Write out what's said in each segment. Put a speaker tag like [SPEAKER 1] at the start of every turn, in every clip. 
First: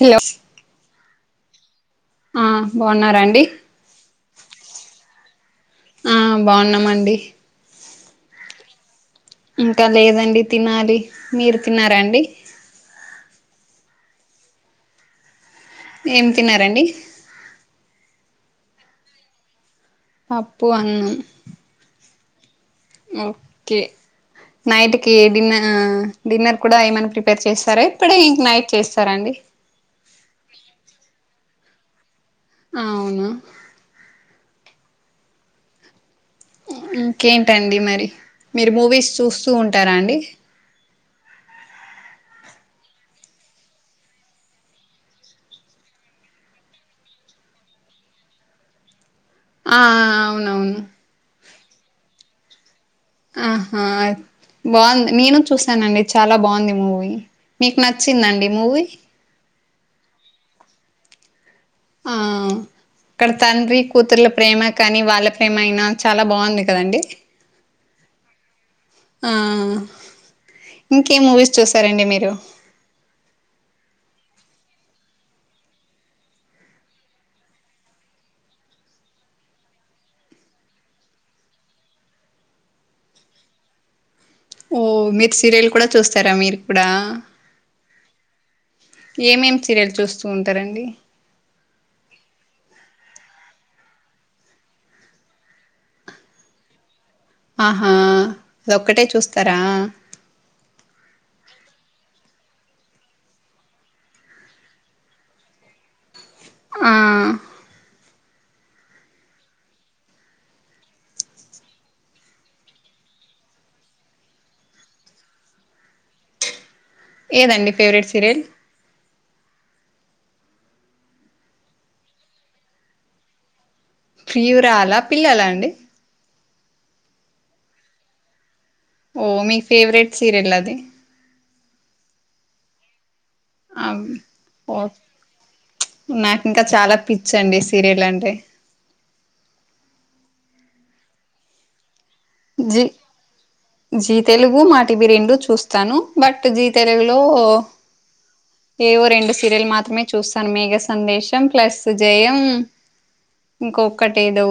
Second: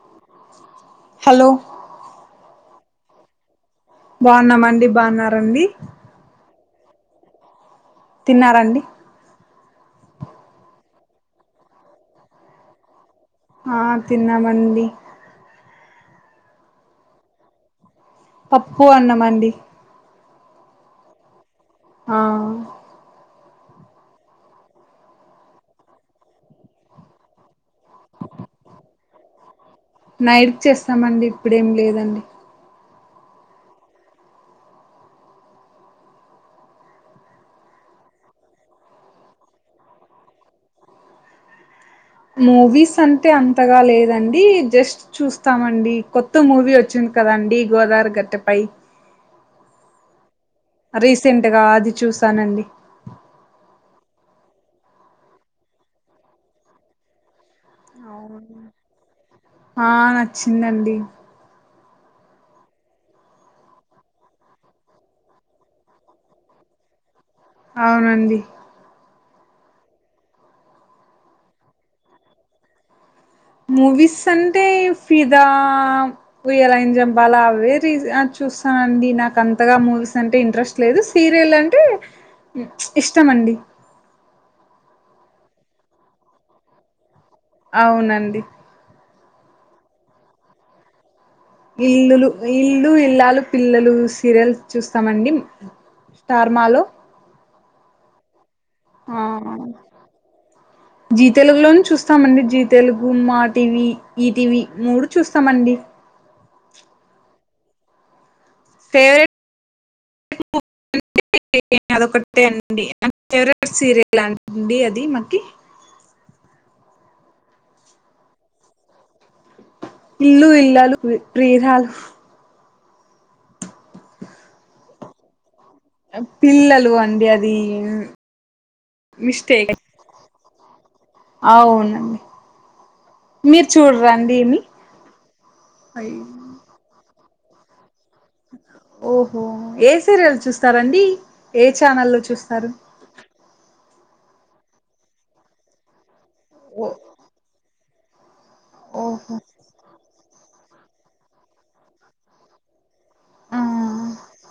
[SPEAKER 1] hello
[SPEAKER 2] hello
[SPEAKER 1] ఆ బాగున్నారాండి
[SPEAKER 2] బాగున్నామండి బాగున్నారండి
[SPEAKER 1] ఆ బాగున్నామండి
[SPEAKER 2] తిన్నారండి
[SPEAKER 1] ఇంకా లేదండి తినాలి మీరు తిన్నారాండి
[SPEAKER 2] ఆ తిన్నామండి
[SPEAKER 1] ఏం తిన్నారండి
[SPEAKER 2] పప్పు అన్నా మండి
[SPEAKER 1] పప్పు అన్నం
[SPEAKER 2] ఆ
[SPEAKER 1] ఓకే నైట్ కి డిన్నర్ డిన్నర్ కూడా ఏమైనా ప్రిపేర్ చేస్తారా ఇప్పుడే ఇం నైట్ చేస్తారా అండి
[SPEAKER 2] నైట్ చేస్తామండి ఇప్పుడేం లేదండి
[SPEAKER 1] ఆవున ఇంకేంటండి మరి మీరు మూవీస్ చూస్తూ ఉంటారా అండి
[SPEAKER 2] మూవీస్ అంటే అంతగా లేదండి జస్ట్ చూస్తామండి కొత్త మూవీ వచ్చింది కదాండి గోదవరి గట్టుపై
[SPEAKER 1] ఆ అవునవును
[SPEAKER 2] రీసెంట్గా అది చూసానండి
[SPEAKER 1] ఆహా బాగుంది నేను చూసానండి చాలా బాగుంది మూవీ మీకు నచ్చిందండి
[SPEAKER 2] అవును
[SPEAKER 1] మూవీ
[SPEAKER 2] ఆ నచ్చిందండి
[SPEAKER 1] ఆ అక్కడ తండ్రి కూతురుల ప్రేమ కాని వాళ్ళ ప్రేమ అయినా చాలా బాగుంది కదండి
[SPEAKER 2] అవునండి
[SPEAKER 1] ఆ ఇంకే మూవీస్ చూసారండి మీరు
[SPEAKER 2] మూవీస్ అంటే ఫిదా ఊయలన్ జంపల్ల వేరీజ చూస్తానండి నాకు అంతగా మూవీస్ అంటే ఇంట్రెస్ట్ లేదు సీరియల్ అంటే ఉ ఇష్టమ అండి
[SPEAKER 1] ఓ మీరు సీరియల్ కూడా చూస్తారా మీరు కూడా
[SPEAKER 2] అవునండి
[SPEAKER 1] ఏమేమి సీరియల్ చూస్తూ ఉంటారండి
[SPEAKER 2] ఇల్లులు ఇల్లు ఇల్లాలు పిల్లలు సీరియల్ చూస్తామండి స్టార్ మాలో
[SPEAKER 1] ఆహా అదొక్కటే
[SPEAKER 2] ఆ
[SPEAKER 1] చూస్తారా
[SPEAKER 2] జీ తెలుగులోను చూస్తామండి Zee Telugu Maa TV E TV మూడు చూస్తామండి
[SPEAKER 1] ఆ
[SPEAKER 2] ఫేవరె [inaudible] ట్
[SPEAKER 1] [inaudible]
[SPEAKER 2] [unintelligible] అదొకటే అండి ఫేవరెట్ సీరియల్ అండి అది మకి
[SPEAKER 1] ఏదండి ఫేవరెట్ సీరియల్
[SPEAKER 2] ఇల్లు ఇల్లలు పి ప్రియురాలు
[SPEAKER 1] ప్రియురాలా పిల్లలా అండి
[SPEAKER 2] పిల్లలు అండి అది
[SPEAKER 1] ఓ మీ
[SPEAKER 2] మిస్టేక్
[SPEAKER 1] ఫేవరెట్ సీరియల్ అది
[SPEAKER 2] అవునండి మీరు
[SPEAKER 1] ఆ,
[SPEAKER 2] చూడ్రాండి ఏమి
[SPEAKER 1] ఓ నాకు ఇంకా చాలా పిచ్చి అండి సీరియల్ అంటే
[SPEAKER 2] ఓహో ఏ సీరియల్ చూస్తారండి ఏ చానల్లో చూ
[SPEAKER 1] జి జీ తెలుగు మా టిబీ రెండు చూ స్తాను బట్ జీ
[SPEAKER 2] ఓ
[SPEAKER 1] తెలుగులో ఏవో
[SPEAKER 2] ఓహో
[SPEAKER 1] రెండు సీరియల్ మాత్రమే చూస్తాను మేఘ సందేశం ప్లస్ జయం
[SPEAKER 2] ఆ
[SPEAKER 1] ఇంకొకటి ఏదో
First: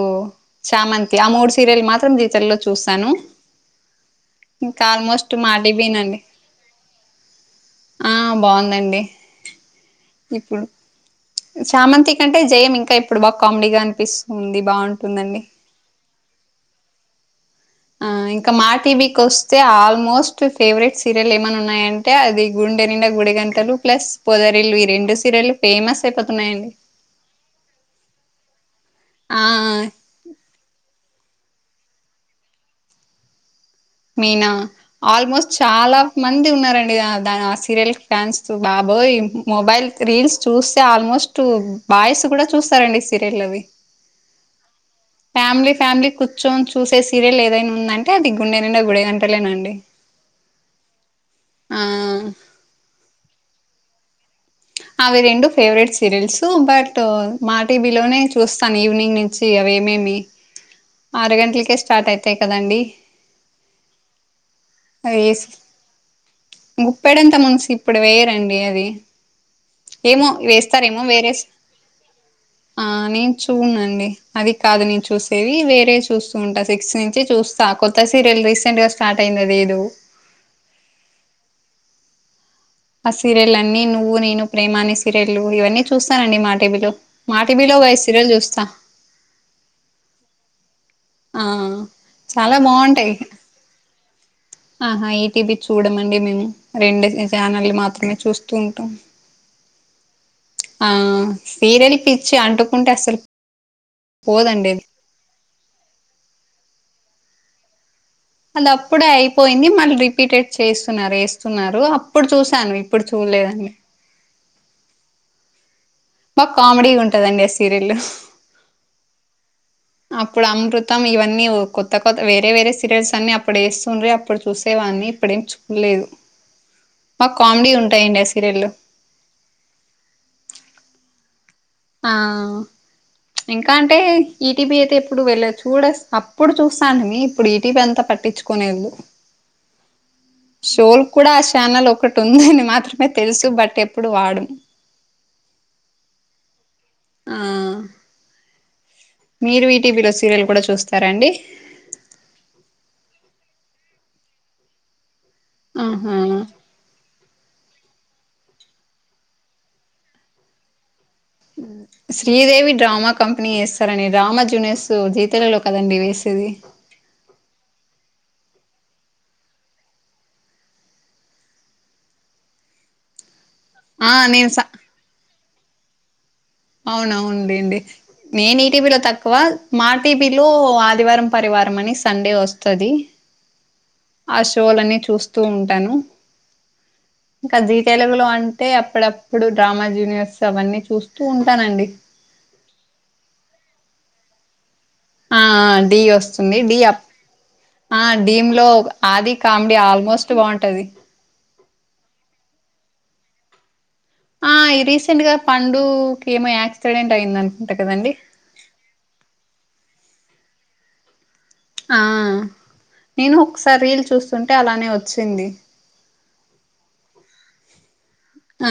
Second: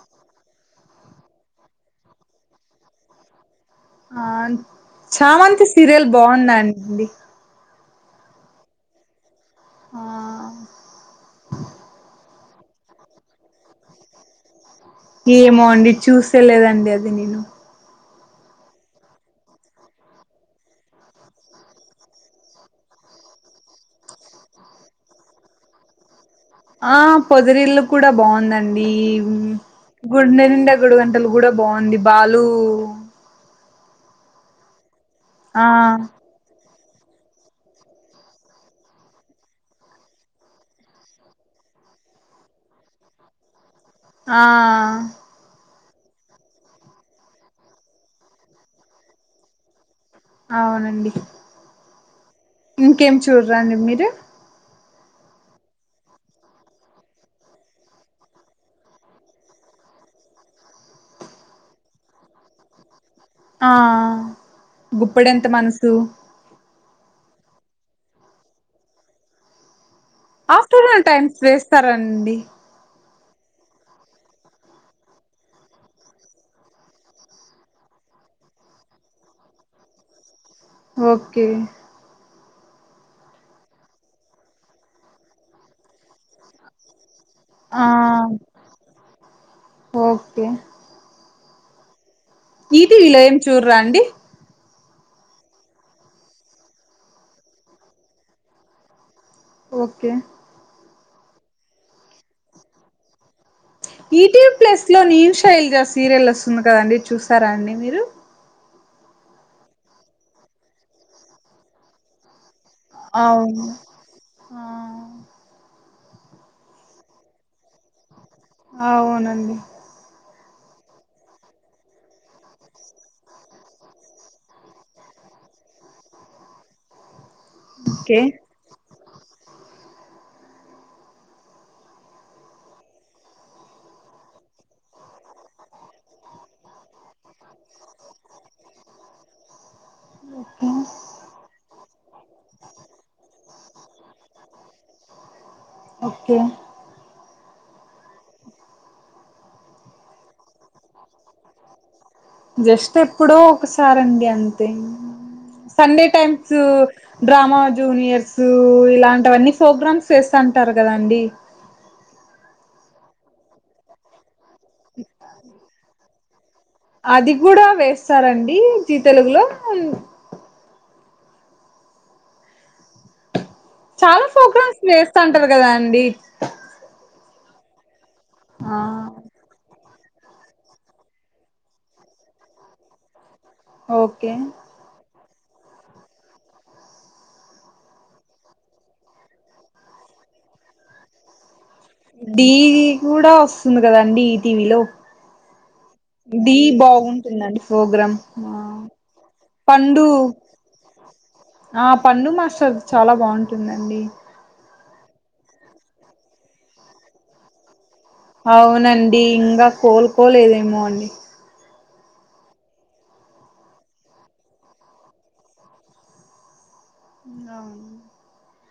[SPEAKER 1] చామంతి ఆ మూడు సీరియల్ మాత్రం జీ తెలుగులో చూస్తాను
[SPEAKER 2] ఆ
[SPEAKER 1] ఇంకా ఆల్మోస్ట్ మా
[SPEAKER 2] చామంతి
[SPEAKER 1] టీవీ
[SPEAKER 2] సీరియల్
[SPEAKER 1] నండి
[SPEAKER 2] బాగుంది అండి
[SPEAKER 1] ఆ బాగుందండి
[SPEAKER 2] ఆ
[SPEAKER 1] ఇప్పుడు చామంతి కంటే జయం ఇంకా ఇప్పుడు బాగా కామెడీగా అనిపిస్తుంది బాగుం
[SPEAKER 2] ఏమో అండి చూసేలేదండి అది నేను
[SPEAKER 1] ఆ ఇంకా మా టీవీకి వస్తే ఆల్మోస్ట్ ఫేవరెట్ సీరియల్ ఏమన్నా ఉన్నాయం టే అది గుండె నిండా గుడి గంటలు ప్లస్ పొదరిల్లు ఈ రెండు సీరియలు ఫేమస్ అయిపోతున్నాయి అండి
[SPEAKER 2] ఆ పొదరిల్లు కూడా బాగుందండి
[SPEAKER 1] ఆ
[SPEAKER 2] గుండె నిండా గుడి గం టలు కూడా బాగుంది బాలు
[SPEAKER 1] మీనా ఆల్మోస్ట్
[SPEAKER 2] ఆ
[SPEAKER 1] చాలా మంది ఉన్నారండి ఆ దాన ఆ సీరియల్‌కి ఫ్యాన్స్ బాబోయ్ మొబైల్ రీల్స్ చూస్తే ఆల్మో స్ట్ బాయ్స్ కూడా చూస్తారండి సీరియల్లు అవి
[SPEAKER 2] ఆ
[SPEAKER 1] ఫ్యామిలీ ఫ్యామిలీ కూర్చొని చూసే సీరియల్ ఏదైనా ఉందంటే అది గుండె నిండా గుడి గంటలేనండి
[SPEAKER 2] అవునండి
[SPEAKER 1] ఆ
[SPEAKER 2] ఇంకేం చూడ్రాండి మీరు
[SPEAKER 1] అవి రెండు ఫేవరెట్ సీరియల్స్ బట్ మా టీవీలోనే చూస్తాను ఈవినింగ్ నుం చి అవేమేమి ఆరు గంటలకే స్టార్ట్ అయితాయి కదండి
[SPEAKER 2] ఆ
[SPEAKER 1] అది
[SPEAKER 2] గుప్పెడంత మనసు
[SPEAKER 1] గుప్పెడంత మనసు ఇప్పుడు వేయరండి అది ఏమో వేస్తారేమో
[SPEAKER 2] ఆఫ్టర్నూన్
[SPEAKER 1] వేరే
[SPEAKER 2] టైమ్స్ వేస్తారండి
[SPEAKER 1] ఆ నేను చూడండీ అది కాదు నేను చూసేది వేరే చూస్తూ ఉంటా సిక్స్ నుంచి చూస్త స్త కొత్త సీరియల్ రీసెంట్ గా స్టార్ట్ అయింది అదేదో
[SPEAKER 2] ఓకే
[SPEAKER 1] ఆ సీరియల్లు అన్ని నువ్వు నేను ప్రేమా ఆని సీరియల్లు ఇవన్నీ చూస్తానండి మా టీవీ లో మా టీవీ లో
[SPEAKER 2] ఆ
[SPEAKER 1] ఈ సీరియల్ చూస్తా
[SPEAKER 2] ఓకే
[SPEAKER 1] ఆ చాలా బాగుంటాయి
[SPEAKER 2] ఈటీవీలో ఏం చూడరా అండి
[SPEAKER 1] ఆహా ఈటీవీ చూడమండి మేము రెండు ఛానల్లు మాత్రమే చూస్తూ ఉంటాం
[SPEAKER 2] ఓకే
[SPEAKER 1] ఆ సీరియల్ పిచ్చి అంటుకుంటే అసలు
[SPEAKER 2] ఈటీవీ
[SPEAKER 1] పోదండి
[SPEAKER 2] ప్లస్
[SPEAKER 1] అది
[SPEAKER 2] లో నేను శైలజ సీరియల్ వస్తుంది కదండి చూసారా అండి మీరు
[SPEAKER 1] అది అప్పుడే అయిపోయింది మళ్ళీ రిపీటెడ్ చేస్తున్నారు వేస్తున్నారు అప్పుడు చూసాను ఇప్పుడు
[SPEAKER 2] అవును
[SPEAKER 1] చూడలేదండి బా కామెడీగా ఉంటదండి ఆ సీరియల్
[SPEAKER 2] అవునండి
[SPEAKER 1] అప్పుడు అమృతం ఇవన్నీ కొత్త కొత్త వేరే వేరే సీరియల్స్ అన్ని అప్పుడు వేస్తుండే అప్పుడు చూసేవాడ్ని ఇప్పుడు ఏమి చూడలేదు బా కామెడీ ఉంటాయండి
[SPEAKER 2] ఓకే
[SPEAKER 1] ఆ సీరియల్ లు ఆ ఇంకా అంటే ఈటీబి అయితే ఎప్పుడు వెళ్ళదు చూడ అప్పుడు చూస్తాను లే ఇప్పుడు ఇటీవి అంతా పట్టించుకులేదు షోల్ కూడా ఛానల్ ఒకటి ఉందని మాత్రమే తెలుసు బట్ ఎప్పుడు వాడం
[SPEAKER 2] ఓకే
[SPEAKER 1] ఆ మీరు ఈ టీవీ లో సీరియల్ కూడా చూస్తారా అండి
[SPEAKER 2] జస్ట్ ఎప్పుడో ఒకసారండి అంతే సండే
[SPEAKER 1] ఆహా
[SPEAKER 2] టైమ్స్ డ్రామా జూనియర్స్ ఇలాంటివన్నీ ప్రోగ్రామ్స్ చేస్తుంటారు కదాండి
[SPEAKER 1] శ్రీదేవి డ్రామా కంపెనీ వేస్తారండి డ్రామా జు జూనియర్స్ జీ తెలుగులో కదండి వేసేది
[SPEAKER 2] అది కూడా వేస్తారండి జి తెలుగులో
[SPEAKER 1] ఆ
[SPEAKER 2] చాలా
[SPEAKER 1] నేను స
[SPEAKER 2] ప్రోగ్రామ్స్ వేస్తుంటారు కదా అండి
[SPEAKER 1] అవునవును లెండి నేను
[SPEAKER 2] ఆ
[SPEAKER 1] ఈటీవలో తక్కువ మా టీవీ లో ఆదివారం పరివారం అని సండే వస్తది
[SPEAKER 2] ఓకే
[SPEAKER 1] ఆ షోలన్నీ చూస్తూ ఉంటాను ఇంకా జీ తెలుగులో అంటే అప్పుడప్పుడు డ్రామా జూనియర్స్ అవన్నీ చూస్తూ ఉంటానండి
[SPEAKER 2] ఢి కూడా వస్తుంది కదాండి ఈ టీవీలో
[SPEAKER 1] ఆ ఢి వస్తుంది డిప్
[SPEAKER 2] బాగుంటుందండి
[SPEAKER 1] ఆ
[SPEAKER 2] ప్రోగ్రాం
[SPEAKER 1] ఢి
[SPEAKER 2] ఆ
[SPEAKER 1] లో ఆది కామెడీ
[SPEAKER 2] పండు
[SPEAKER 1] ఆల్మోస్ట్ బాగుంటది
[SPEAKER 2] ఆ పండు మాస్టర్ చాలా బాగుంటుందండి
[SPEAKER 1] ఆ రీసెంట్ గా పండుకి ఏమో యాక్సిడెంట్ అయింది అనుకుంటా కదండి
[SPEAKER 2] అవునండి ఇంకా కోలుకోలేదేమో అండి
[SPEAKER 1] ఆ నేను ఒకసారి రీల్ చూస్తుంటే అలానే వచ్చింది
[SPEAKER 2] అవును
[SPEAKER 1] ఆ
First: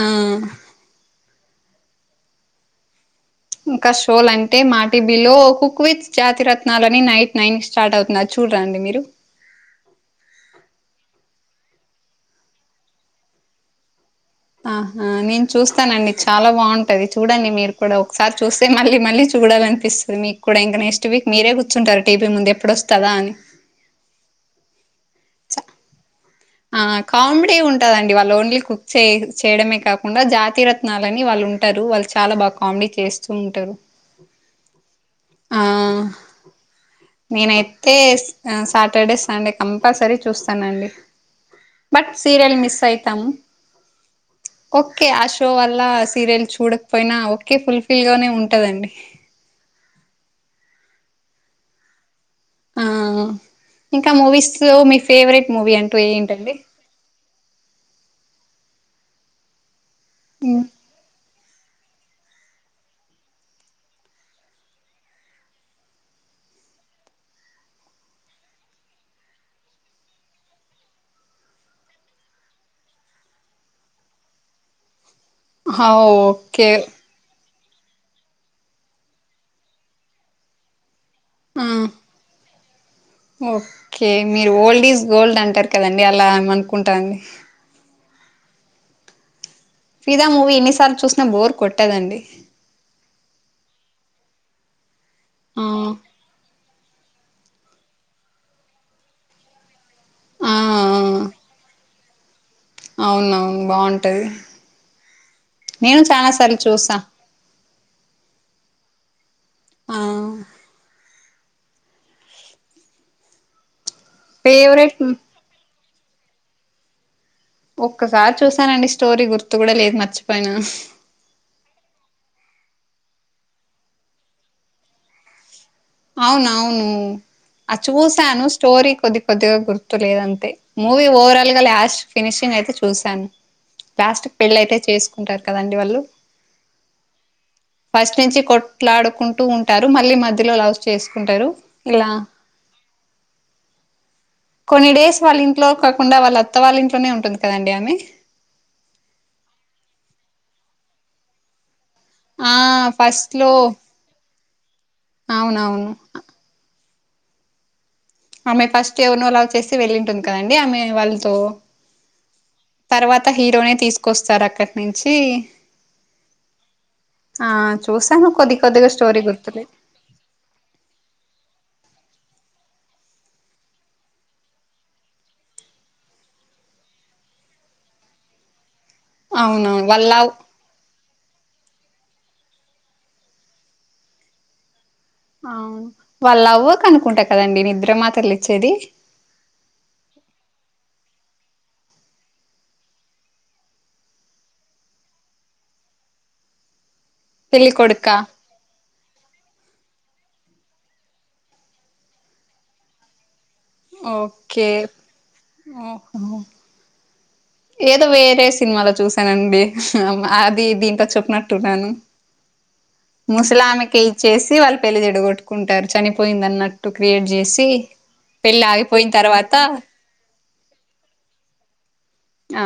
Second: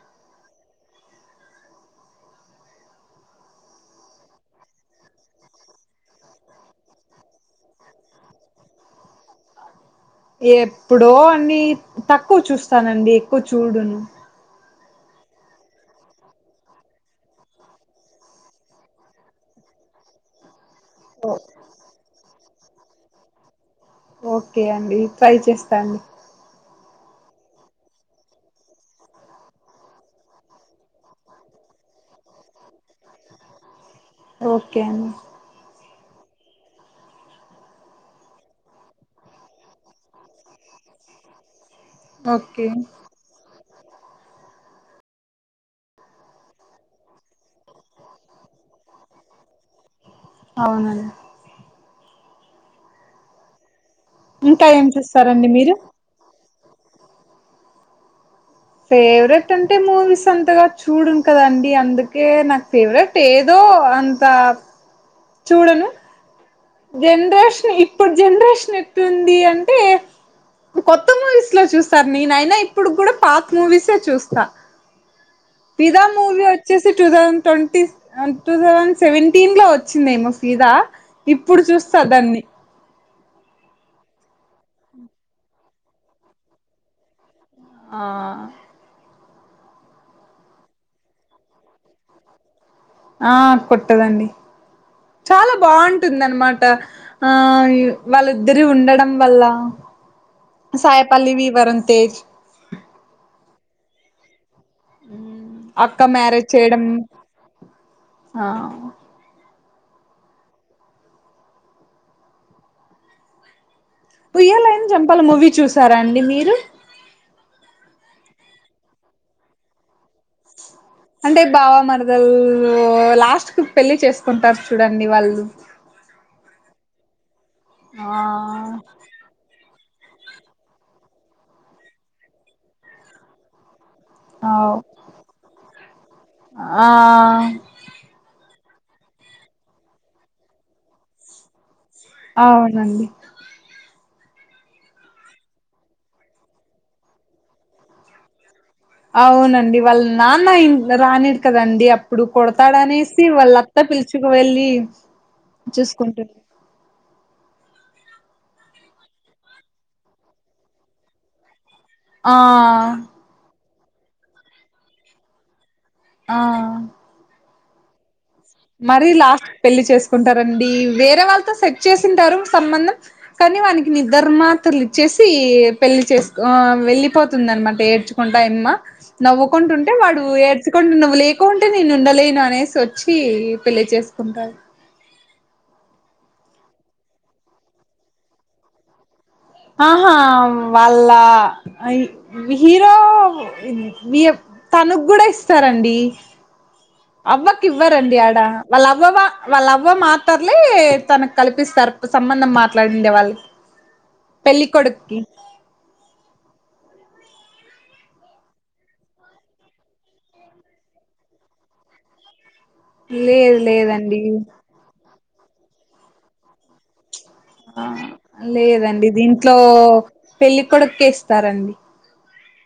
[SPEAKER 1] ఇంకా షోలు అంటే మా టివి లో హుక్ విత్ జాతిరత్నలని నైట్ నైన్ స్టార్ట్ అవుతున్నారు అది చూడరాండి మీరు
[SPEAKER 2] ఎప్పుడో అన్ని తక్కువ చూస్తానండి ఎక్కువ చూడను
[SPEAKER 1] ఆహ నేను చూస్తానండి చాలా బాగుంటది చూడండి మీరు కూడా ఒకసారి చూస్తే మళ్ళీ మళ్ళీ చూడాలని పిస్తుంది మీకు కూడా ఇంకా నెక్స్ట్ వీక్ మీరే కూర్చుంటారు టీవీ ముందు ఎప్పుడు వస్తదా అని
[SPEAKER 2] ఓకే అండి ట్రై చేస్తన్
[SPEAKER 1] ఆ కామెడీ ఉంటదండి వాళ్ళు ఓన్లీ కుక్ చే చేయడమే కాకుండా జాతిరత్ త్నాలని వాళ్ళు ఉంటారు వాళ్ళు చాలా బాగా కామెడీ చేస్తూ ఉంటారు
[SPEAKER 2] ఓకే అండి
[SPEAKER 1] ఆ నేనైతే ఆ సాటర్డే సండే కంపల్సరీ చూస్తానండి బట్ సీరియల్
[SPEAKER 2] ఓకే
[SPEAKER 1] మిస్ అయితాము ఓకే ఆ షో వల్ల సీరియల్ చూడకపోయినా ఓకే ఫుల్ఫిల్ గానే ఉంటదండి
[SPEAKER 2] అవునండి
[SPEAKER 1] ఆ ఇంకా మూవీస్
[SPEAKER 2] ఇంకా
[SPEAKER 1] లో
[SPEAKER 2] ఏం
[SPEAKER 1] మీ
[SPEAKER 2] చూస్తారండి
[SPEAKER 1] ఫేవరెట్
[SPEAKER 2] మీరు
[SPEAKER 1] మూవీ అంటూ ఏంటండి
[SPEAKER 2] ఫేవరెట్ అంటే మూవీస్ అంతగా చూడును కదండి అందుకే నాకు ఫేవరెట్ ఏదో అంత చూడను జనరేషన్ ఇప్పుడు జనరేషన్ ఎట్లుంది అంటే కొత్త మూవీస్ లో చూస్తారు నేనైనా ఇప్పుడు కూడా పాక్ మూవీసే చూస్తా
[SPEAKER 1] హా
[SPEAKER 2] విదాన్ మూవీ
[SPEAKER 1] ఓకే
[SPEAKER 2] వచ్చేసి టుదాం ట్వంటీ టూ థౌసండ్ సెవెంటీన్లో వచ్చిందేమో ఫీదా ఇప్పుడు
[SPEAKER 1] ఆ
[SPEAKER 2] చూస్తా దాన్ని
[SPEAKER 1] ఓకే మీరు ఓల్డ్ ఈజ్ గోల్డ్ అంటారు కదండి అలా ఎం అనుకుంటా అండి
[SPEAKER 2] ఆ
[SPEAKER 1] ఫిదా మూవీ ఎన్నిసార్లు చూసినా బోర్ కొట్టదండి
[SPEAKER 2] ఆ కొట్టదండి చాలా
[SPEAKER 1] ఆ
[SPEAKER 2] బాగుంటుందన్నమాట ఆ య్ వాళ్ళిద్దరే ఉండడం వల్ల
[SPEAKER 1] ఆ
[SPEAKER 2] సాయిపల్లవి వరుణ్ తేజ్
[SPEAKER 1] అవున అవును బాగుంటది నేను
[SPEAKER 2] అక్క
[SPEAKER 1] చాలా
[SPEAKER 2] మ్యారేజ్
[SPEAKER 1] సార్లు
[SPEAKER 2] చేయడం
[SPEAKER 1] చూసా
[SPEAKER 2] ఆ
[SPEAKER 1] ఆ
[SPEAKER 2] ఉయ్యలైన
[SPEAKER 1] ఫేవరెట్
[SPEAKER 2] చంపలైన మూవీ చూసారా అండి మీరు
[SPEAKER 1] ఒక్కసారి చూశానండి స్టోరీ గుర్తు కూడా లేదు మర్చిపోయినా
[SPEAKER 2] అంటే బావా మరదలు లాస్ట్ కు పెళ్లి చేసుకుంటారు చూడండి వాళ్ళు
[SPEAKER 1] అవునవును ఆ చూసాను
[SPEAKER 2] ఆ
[SPEAKER 1] స్టోరీ కొద్ది కొద్దిగా గుర్తు లేదంతే మూవీ ఓవరాల్ గా లాస్ట్ ఫినిషింగ్ అయితే చూశాను ప్లాస్టిక్ పెళ్ళయితే
[SPEAKER 2] అవ్
[SPEAKER 1] చేసుకుంటారు కదండి వాళ్ళు
[SPEAKER 2] ఆ
[SPEAKER 1] ఫస్ట్ నుంచి కొట్లాడుకుంటూ ఉంటారు మళ్ళీ మధ్యలో లవ్ చేసుకుంటారు లా
[SPEAKER 2] అవునండి
[SPEAKER 1] కొన్ని డేస్ వాళ్ళ ఇంట్లో కాకుండా వాళ్ళ అత్త వాళ్ళ ఇంట్లోనే ఉంటుంది కదండి ఆమె
[SPEAKER 2] అవునండి వాళ్ళు నాన్న ఇన్ రానిడు కదండి ప్పుడు
[SPEAKER 1] ఆ
[SPEAKER 2] కొడుతాడనేసి
[SPEAKER 1] ఫస్ట్ లో
[SPEAKER 2] వాళ్ళత్తా పిలుచుకు వెళ్ళి
[SPEAKER 1] అవునవును
[SPEAKER 2] చూసుకుంటుంది
[SPEAKER 1] ఆమె ఫస్ట్ ఎవరినో లవ్ చేసింటే వెళ్ళి ఉంటుంది కదండి ఆమె వాళ్ళతో
[SPEAKER 2] ఆ
[SPEAKER 1] అ హీరోనే తీసుకొస్తారు అక్కడి నుంచి
[SPEAKER 2] ఆ
[SPEAKER 1] ఆ చూసాను కొది కొద్గా స్టోరి గుర్తులేదు
[SPEAKER 2] కుంటారండి వేరే వాళ్ళతో సెట్ చేసింటారు సంబంధం కానీ వానికి నిద్ర మాత్రలు ఇచ్చేసి పెళ్ళి చేసుకో ఆ వెళ్లిపోతుంది అన్నమాట ఏడ్చు ంటాయమ్మా
[SPEAKER 1] అవునవును
[SPEAKER 2] నవ్వుకుంటుంటే
[SPEAKER 1] వాళ్ళ
[SPEAKER 2] వాడు
[SPEAKER 1] లవ్
[SPEAKER 2] ఎ సుకంటే నువ్వు లేకుంటే నేను ఉండలేను అనేసి వచ్చి పెళ్లి చేసుకుంటాారు
[SPEAKER 1] అవును వాళ్ళు అవ్వ కనుకుంటా కదండి నిద్ర మాత్రలిచ్చేది
[SPEAKER 2] ఆహా వాళ్ళ ఐ హీరో ఇయ తనుకూడా ఇస్తారండి అవ్వకి
[SPEAKER 1] పెళ్లి కొడుకా
[SPEAKER 2] ఇవ్వరండి ఆడా వాళ్ళ అవ్వ వా వాళ్ళ అవ్వ మాతర్లే తనకు కల్పిస్తారు సంబంధం మాట్లాడిండే వాళ్ళు
[SPEAKER 1] ఓకేఓహ ఏదో వేరే సినిమాలో చూసానండి అది దీంటో చెప్పినట్టున్నాను
[SPEAKER 2] లేదు
[SPEAKER 1] ముసలామెకే
[SPEAKER 2] లేదండి
[SPEAKER 1] ఇచ్చేసి వాళ్ళు పెళ్లి చెడగొట్టుకుంటారు చనిపోయిందన్నట్ టు క్రియేట్ జేసి
[SPEAKER 2] ఆ
[SPEAKER 1] పెళ్లి ఆగిపోయిన్ తర్వాత
[SPEAKER 2] పెళ్ళికొడుక్కేస్తారండి
[SPEAKER 1] ఆ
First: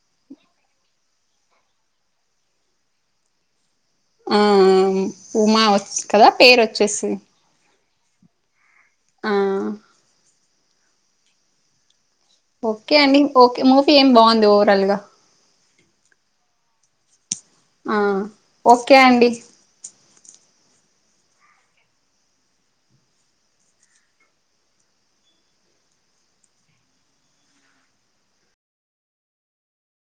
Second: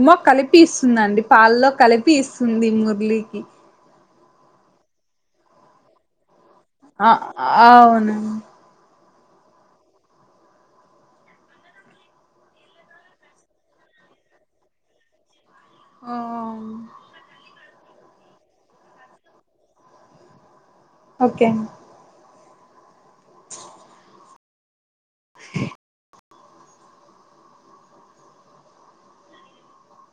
[SPEAKER 2] ఉమ కలిపి ఇస్తుందండి పాల్లో కలిపి ఇస్తుంది మురిళికి
[SPEAKER 1] ఉ ఉ ఉమా ఒచ్ కదా పేరు ఒచ్
[SPEAKER 2] అ ఆవును
[SPEAKER 1] ఆ ఓకే అండి ఓకే మూఫీ ఏం బావుంది ఓవరాల్ గా
[SPEAKER 2] ఆ
[SPEAKER 1] ఆ ఓకే అండి
[SPEAKER 2] ఓకే అండ్ బ్లాంక్ బ్లాంక్